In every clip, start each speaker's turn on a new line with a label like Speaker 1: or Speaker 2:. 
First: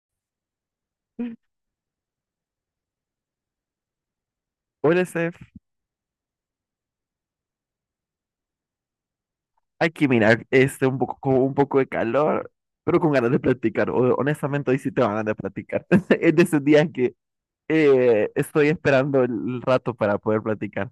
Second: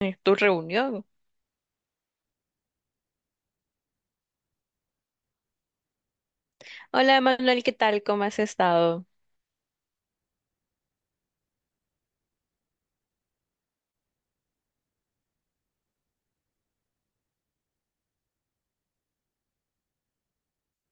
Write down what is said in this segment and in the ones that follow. Speaker 1: Tu reunión.
Speaker 2: Hola, Steph.
Speaker 1: Hola, Manuel, ¿qué tal? ¿Cómo has estado?
Speaker 2: Aquí, mira, este, un poco, con un poco de calor, pero con ganas de platicar. Honestamente, hoy sí te van a platicar. Es de esos días que estoy esperando el rato para poder platicar.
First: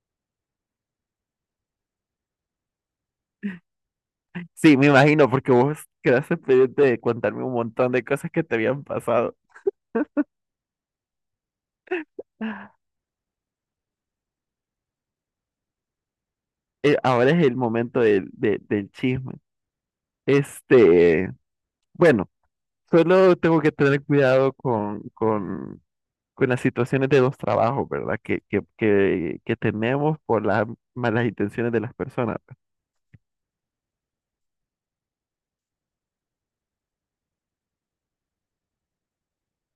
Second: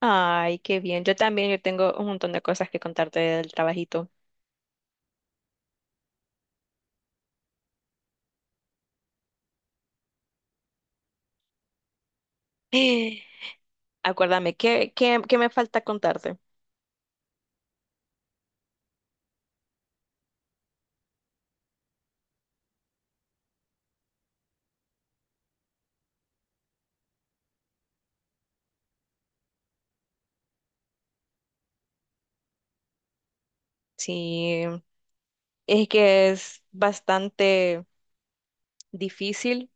Speaker 1: Ay, qué bien. Yo también, yo tengo un montón de cosas que contarte del trabajito.
Speaker 2: Sí, me imagino, porque vos quedaste pendiente de contarme un montón de cosas que te habían pasado.
Speaker 1: Eh, Acuérdame, ¿qué me falta contarte?
Speaker 2: Ahora es el momento del chisme. Este, bueno, solo tengo que tener cuidado con las situaciones de los trabajos, ¿verdad? Que tenemos por las malas intenciones de las personas. Pues.
Speaker 1: Sí, es que es bastante difícil.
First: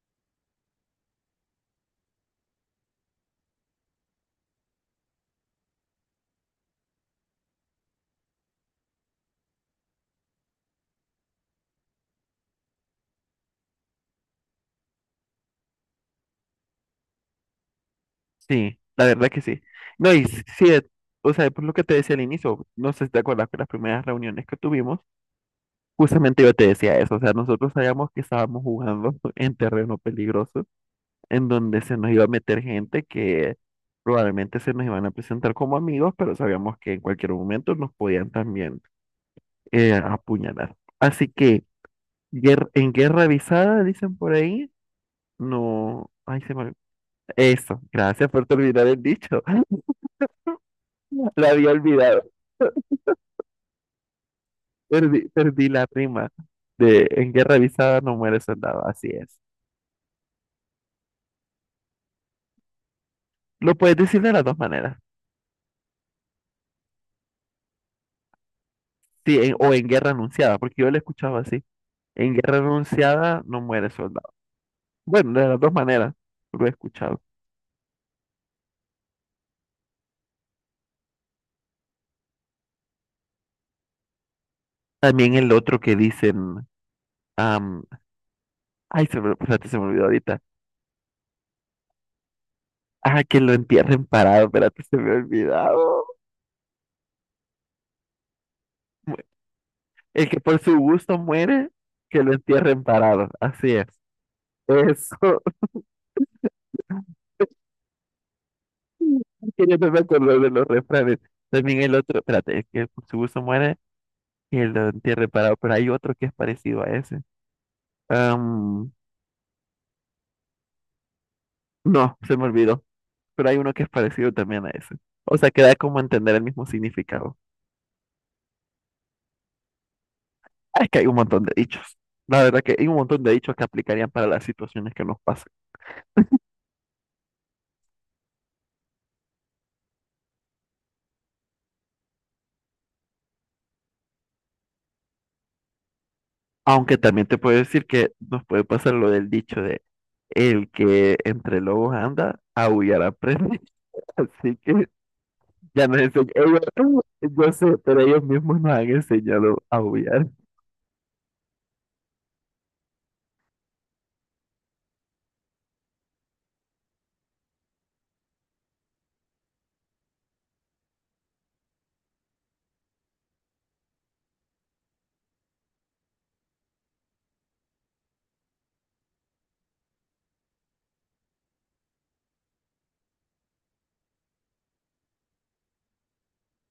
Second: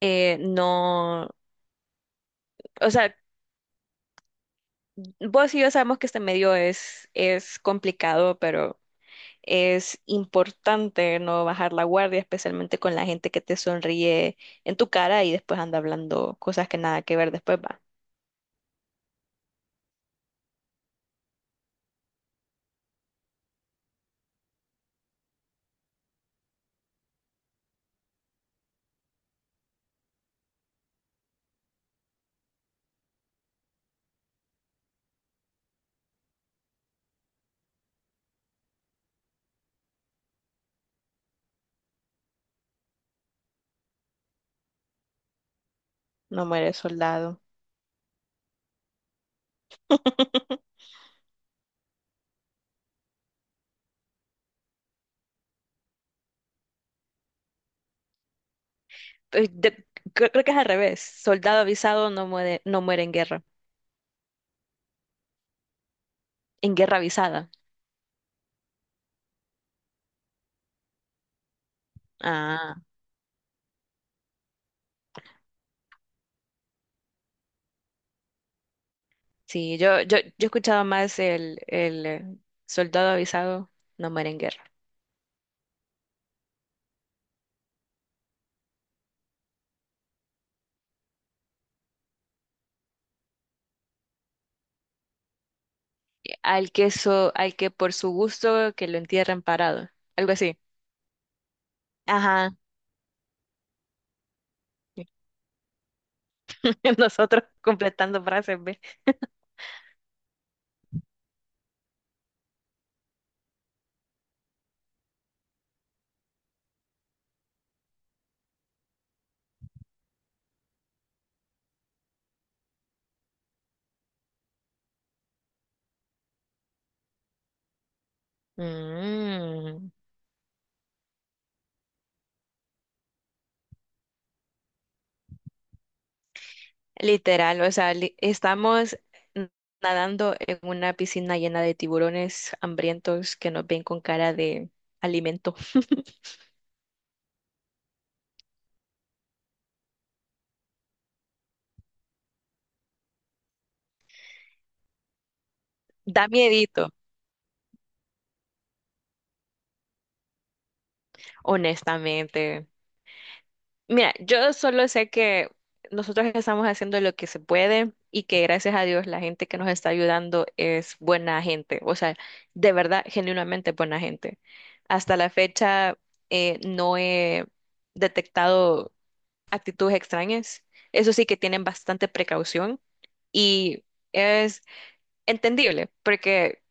Speaker 1: No, o sea, vos y yo sabemos que este medio es complicado, pero es importante no bajar la guardia, especialmente con la gente que te sonríe en tu cara y después anda hablando cosas que nada que ver después, va.
Speaker 2: Sí, la verdad que sí. No, y sí, o sea, por lo que te decía al inicio, no sé si te acuerdas que las primeras reuniones que tuvimos, justamente yo te decía eso, o sea, nosotros sabíamos que estábamos jugando en terreno peligroso, en donde se nos iba a meter gente que probablemente se nos iban a presentar como amigos, pero sabíamos que en cualquier momento nos podían también apuñalar. Así que... En guerra avisada, dicen por ahí. No, ay,
Speaker 1: No
Speaker 2: se me...
Speaker 1: muere soldado.
Speaker 2: Eso, gracias por terminar el dicho. La había olvidado. Perdí la rima de en guerra avisada no muere soldado, así es.
Speaker 1: Eh, de- creo que es al revés. Soldado avisado no muere, no muere en guerra.
Speaker 2: Lo puedes decir de las dos maneras.
Speaker 1: En guerra avisada.
Speaker 2: Sí, o en guerra anunciada, porque yo lo escuchaba así. En guerra
Speaker 1: Ah,
Speaker 2: anunciada no muere soldado. Bueno, de las dos maneras lo he escuchado.
Speaker 1: sí, yo he escuchado más el soldado avisado no muere en guerra.
Speaker 2: También el otro que dicen, am, ay, se me, espérate, se me olvidó ahorita. Ah, que lo entierren parado, espérate, se me ha olvidado.
Speaker 1: Al que por su gusto que lo entierren parado.
Speaker 2: El
Speaker 1: Algo
Speaker 2: que por
Speaker 1: así.
Speaker 2: su gusto muere, que lo
Speaker 1: Ajá.
Speaker 2: entierren parado. Así es. Eso.
Speaker 1: Nosotros completando frases, ¿ve?
Speaker 2: Que yo no me acuerdo de los refranes. También el otro, espérate, el que por su gusto muere, que lo entierren parado. Pero hay otro que es parecido a ese. Am, no, se me olvidó. Pero hay uno que es parecido también a ese. O sea, que da como a entender el mismo significado.
Speaker 1: Mm,
Speaker 2: Ah, es que hay un montón de dichos. La verdad que hay un montón de dichos que aplicarían para las situaciones que nos pasan.
Speaker 1: literal, o sea, li- estamos n- nadando en una piscina llena de tiburones hambrientos que nos ven con cara de alimento.
Speaker 2: Aunque también te puedo decir que nos puede pasar lo del dicho de el que entre lobos anda, aullar aprende. Así que ya nos
Speaker 1: Da
Speaker 2: enseñan. Ellos,
Speaker 1: miedito,
Speaker 2: yo sé, pero ellos mismos nos han enseñado a aullar.
Speaker 1: honestamente. Mira, yo solo sé que nosotros estamos haciendo lo que se puede y que gracias a Dios la gente que nos está ayudando es buena gente, o sea, de verdad, genuinamente buena gente. Hasta la fecha no he detectado actitudes extrañas. Eso sí que tienen bastante precaución y es entendible porque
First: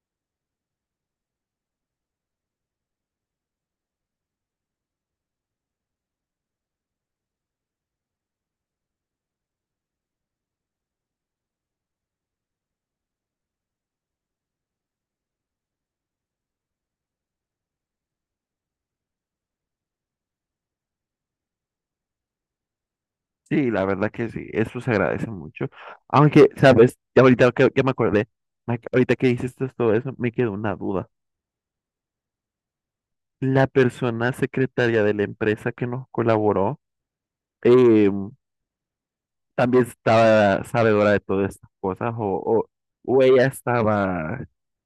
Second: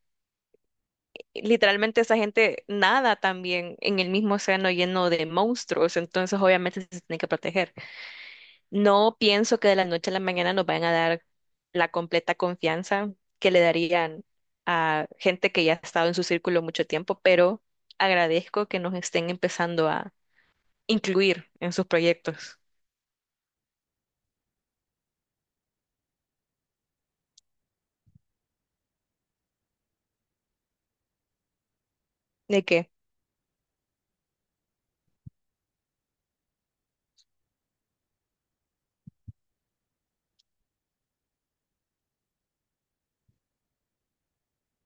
Speaker 1: literalmente esa gente nada también en el mismo océano lleno de monstruos, entonces obviamente se tienen que proteger. No pienso que de la noche a la mañana nos vayan a dar la completa confianza que le darían a gente que ya ha estado en su círculo mucho tiempo, pero agradezco que nos estén empezando a incluir en sus proyectos.
Speaker 2: Sí, la verdad que sí, eso se agradece mucho. Aunque, ¿sabes? Ya ahorita que me acordé, ahorita que dices todo eso, me quedó una duda.
Speaker 1: ¿De qué?
Speaker 2: La persona secretaria de la empresa que nos colaboró, eh, ¿también estaba sabedora de todas estas cosas o ella estaba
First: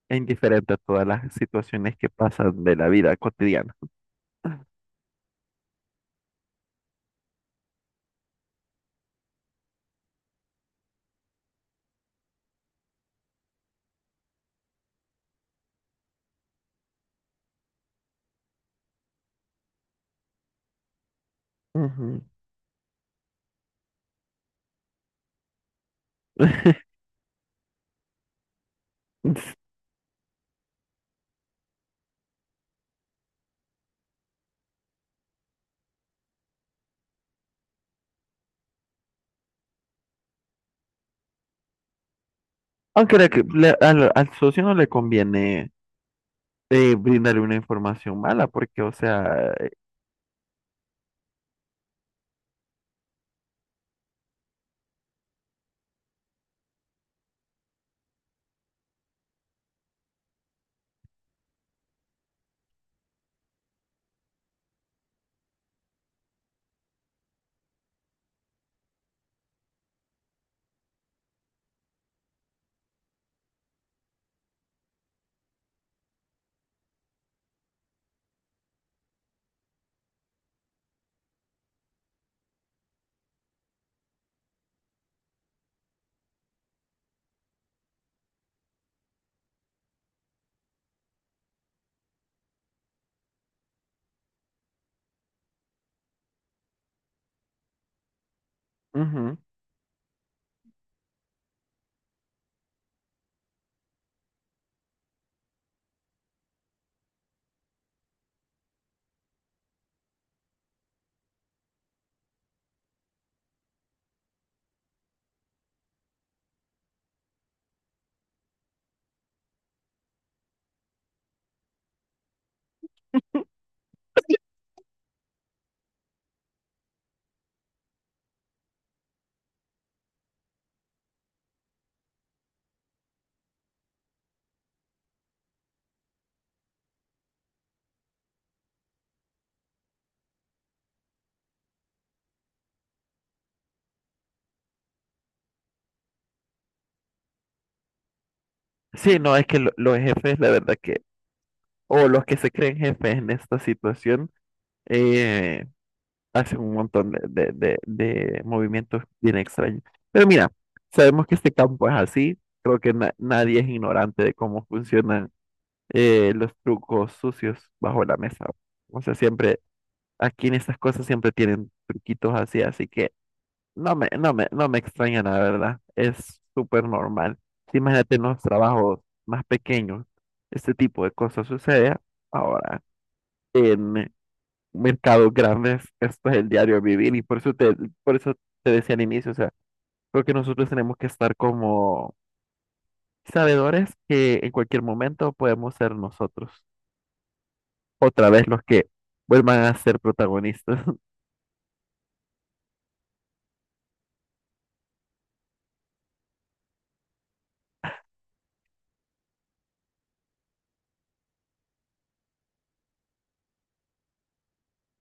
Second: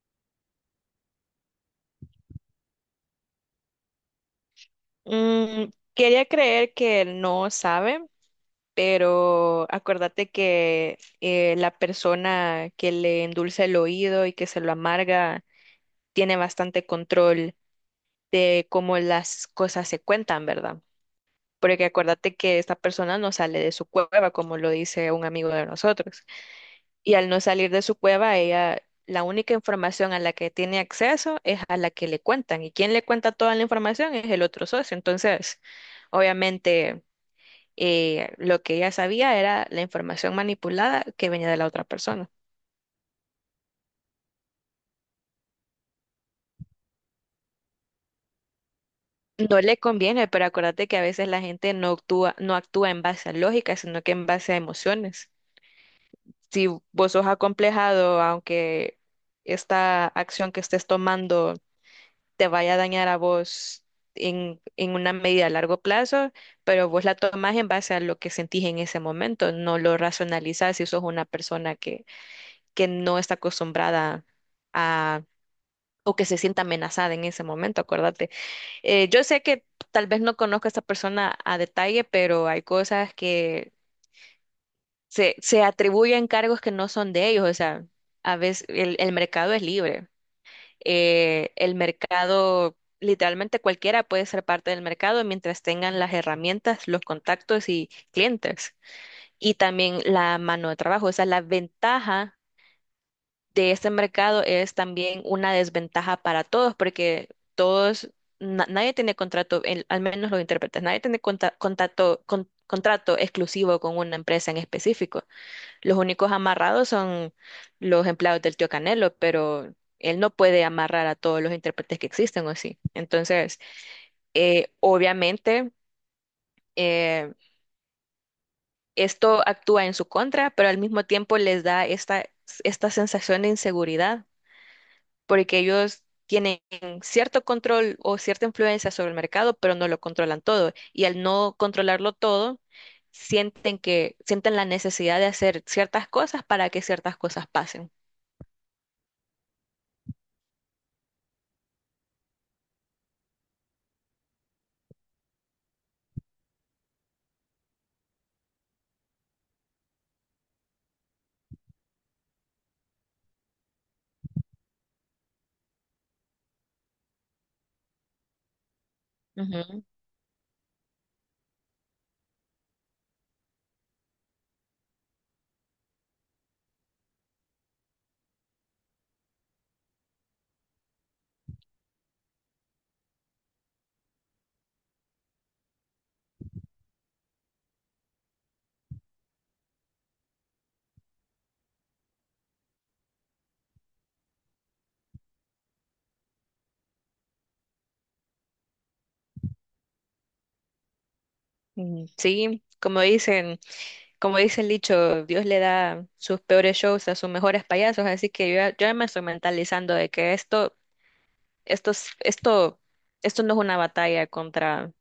Speaker 2: e indiferente a todas las situaciones que pasan de la vida cotidiana?
Speaker 1: Mm, quería creer que no sabe, pero acuérdate que la persona que le endulza el oído y que se lo amarga tiene bastante control de cómo las cosas se cuentan, ¿verdad? Porque
Speaker 2: Ujú.
Speaker 1: acuérdate que esta persona no sale de su cueva, como lo dice un amigo de nosotros. Y al no salir de su cueva, ella, la única información a la que tiene acceso es a la que le cuentan. Y quien le cuenta toda la información es el otro socio. Entonces, obviamente, lo que ella sabía era la información manipulada que venía de la otra persona.
Speaker 2: Aunque al socio no le conviene brindarle una información mala, porque, o sea,
Speaker 1: No le conviene, pero acuérdate que a veces la gente no actúa, no actúa en base a lógica, sino que en base a emociones. Si vos sos acomplejado, aunque esta acción que estés tomando te vaya a dañar a vos en una medida a largo plazo, pero vos la tomás en base a lo que sentís en ese momento, no lo racionalizás si sos una persona que no está acostumbrada o que se sienta amenazada en ese momento, acuérdate. Yo sé que tal vez no conozco a esta persona a detalle, pero hay cosas que se atribuyen cargos que no son de ellos, o sea, a veces el mercado es libre. El mercado, literalmente cualquiera puede ser parte del mercado mientras tengan las herramientas, los contactos y clientes.
Speaker 2: ujú.
Speaker 1: Y también la mano de trabajo, o sea, la ventaja de este mercado es también una desventaja para todos, porque todos, nadie tiene contrato, al menos los intérpretes, nadie tiene contrato exclusivo con una empresa en específico. Los únicos amarrados son los empleados del tío Canelo, pero él no puede amarrar a todos los intérpretes que existen, ¿o sí? Entonces, eh, obviamente, eh, esto actúa en su contra, pero al mismo tiempo les da esta sensación de inseguridad, porque ellos tienen cierto control o cierta influencia sobre el mercado, pero no lo controlan todo. Y al no controlarlo todo, sienten la necesidad de hacer ciertas cosas para que ciertas cosas pasen.
Speaker 2: Sí, no, es que los jefes, la verdad que, o los que se creen jefes en esta situación, eh, hacen un montón de movimientos bien extraños. Pero mira, sabemos que este campo es así, creo que nadie es ignorante de cómo funcionan los trucos sucios bajo la mesa. O sea, siempre,
Speaker 1: Ujú.
Speaker 2: aquí en estas cosas siempre tienen truquitos así, así que no me extraña, la verdad. Es súper normal. Sí, imagínate en los trabajos más pequeños, este tipo de cosas sucede. Ahora, en mercados grandes, esto es el diario vivir y por eso te decía al inicio, o sea, creo que nosotros tenemos que estar como sabedores que en cualquier momento podemos ser nosotros, otra vez los que vuelvan a ser protagonistas.
Speaker 1: Mm, sí, como dicen, como dice el dicho, Dios le da sus peores shows a sus mejores payasos, así que yo ya me estoy mentalizando de que esto, es- esto, esto no es una batalla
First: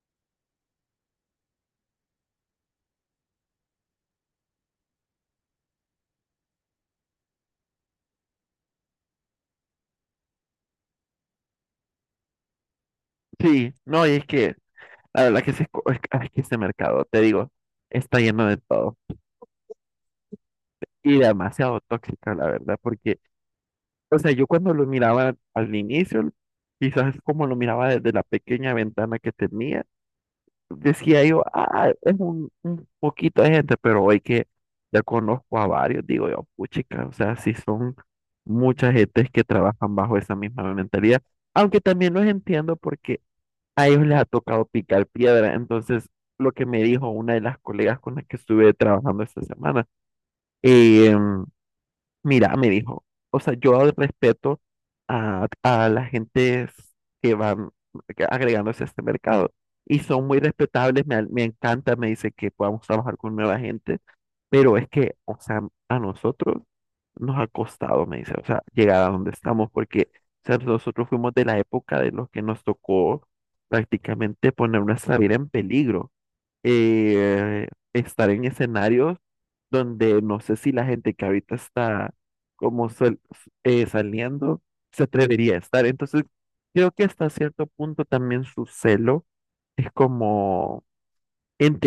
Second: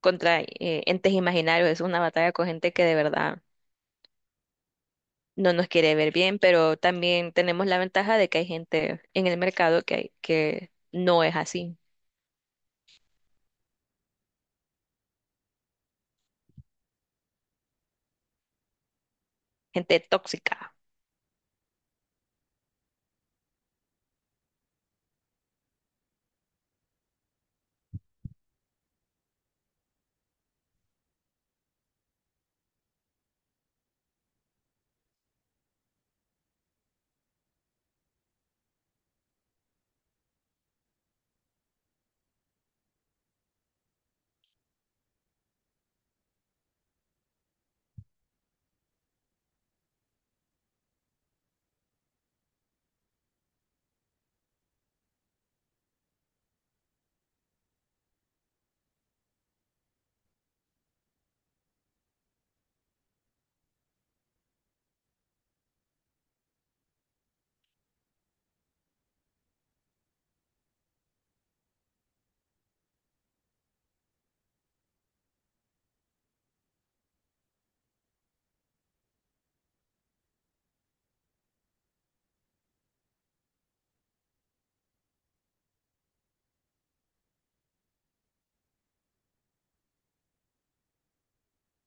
Speaker 1: contra entes imaginarios, es una batalla con gente que de verdad no nos quiere ver bien, pero también tenemos la ventaja de que hay gente en el mercado que no es así,
Speaker 2: Sí, no, y es que la verdad que, se, es que ese mercado, te digo, está lleno de todo.
Speaker 1: gente tóxica,
Speaker 2: Y demasiado tóxica, la verdad, porque, o sea, yo cuando lo miraba al inicio, quizás como lo miraba desde la pequeña ventana que tenía, decía yo, ah, es un poquito de gente, pero hoy que ya conozco a varios, digo yo, puchica, o sea, sí son muchas gentes que trabajan bajo esa misma mentalidad, aunque también los entiendo porque a ellos les ha tocado picar piedra, entonces, lo que me dijo una de las colegas con las que estuve trabajando esta semana, em, mira, me dijo, o sea, yo respeto a las gentes que van agregándose a este mercado y son muy respetables, me encanta, me dice que podamos trabajar con nueva gente, pero es que, o sea, a nosotros nos ha costado, me dice, o sea, llegar a donde estamos, porque, o sea, nosotros fuimos de la época de los que nos tocó prácticamente poner nuestra vida en peligro, eh, estar en escenarios donde no sé si la gente que ahorita está como sal- saliendo se atrevería a estar. Entonces, creo que hasta cierto punto también su celo es como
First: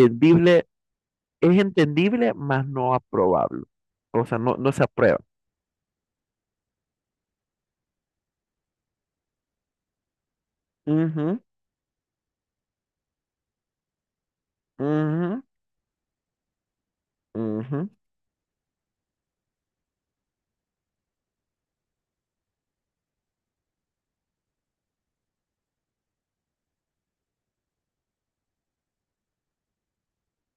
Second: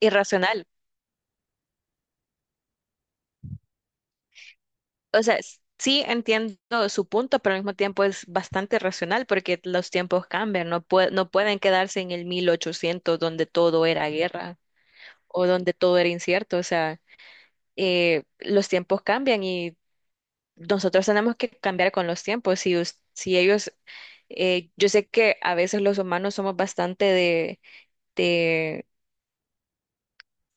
Speaker 1: irracional.
Speaker 2: es entendible, mas no aprobable. O sea, no, no se aprueba.
Speaker 1: O sea, sí entiendo su punto, pero al mismo tiempo es bastante racional porque los tiempos cambian, no
Speaker 2: Ujú,
Speaker 1: pueden quedarse en el 1800 donde todo era guerra
Speaker 2: ujú,
Speaker 1: o donde todo era incierto, o sea,
Speaker 2: ujú.
Speaker 1: los tiempos cambian y nosotros tenemos que cambiar con los tiempos. Si ellos, yo sé que a veces los humanos somos bastante de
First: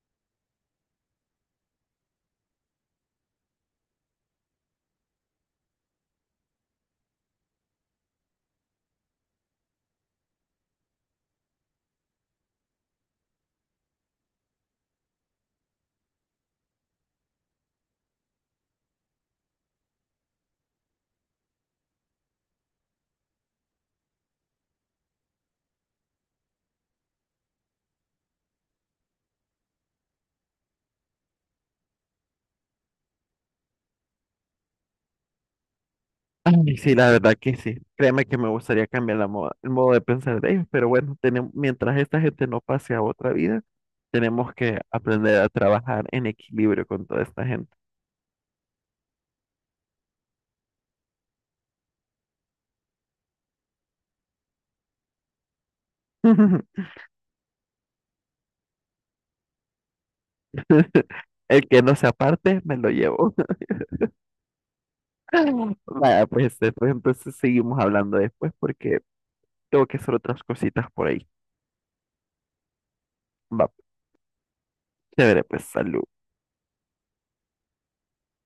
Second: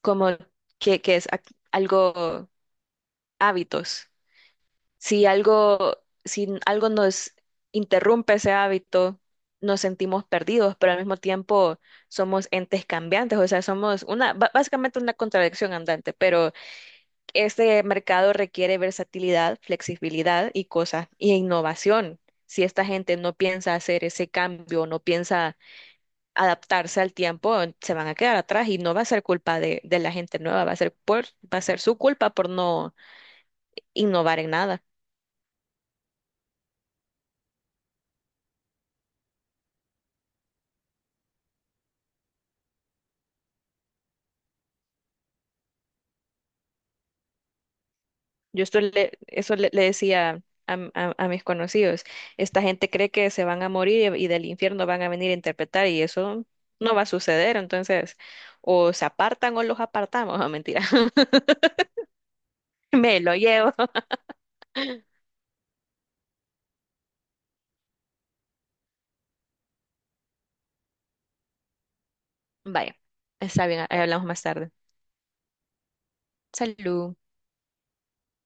Speaker 1: como que es algo hábitos. Si algo, si algo nos interrumpe ese hábito, nos sentimos perdidos, pero al mismo tiempo somos entes cambiantes, o sea, somos básicamente una contradicción andante, pero este mercado requiere versatilidad, flexibilidad y cosas, y innovación. Si esta gente no piensa hacer ese cambio, no piensa adaptarse al tiempo, se van a quedar atrás y no va a ser culpa de la gente nueva, va a ser su culpa por no innovar en nada.
Speaker 2: Ay, sí, la verdad que sí. Créeme que me gustaría cambiar la el modo de pensar de ellos, pero bueno, tenemos, mientras esta gente no pase a otra vida, tenemos que aprender a trabajar en equilibrio con toda esta gente.
Speaker 1: Yo esto le, eso le, le decía a mis conocidos, esta gente cree que se van a morir y del infierno van a venir a interpretar y eso no va a suceder, entonces o se apartan o los apartamos, no mentira,
Speaker 2: El que no se aparte, me lo
Speaker 1: me
Speaker 2: llevo.
Speaker 1: lo llevo.
Speaker 2: Vaya, pues después entonces seguimos hablando después porque tengo que hacer otras cositas por ahí.
Speaker 1: Vaya, está
Speaker 2: Va,
Speaker 1: bien, ahí hablamos más tarde.
Speaker 2: chévere, pues salud.
Speaker 1: Salud.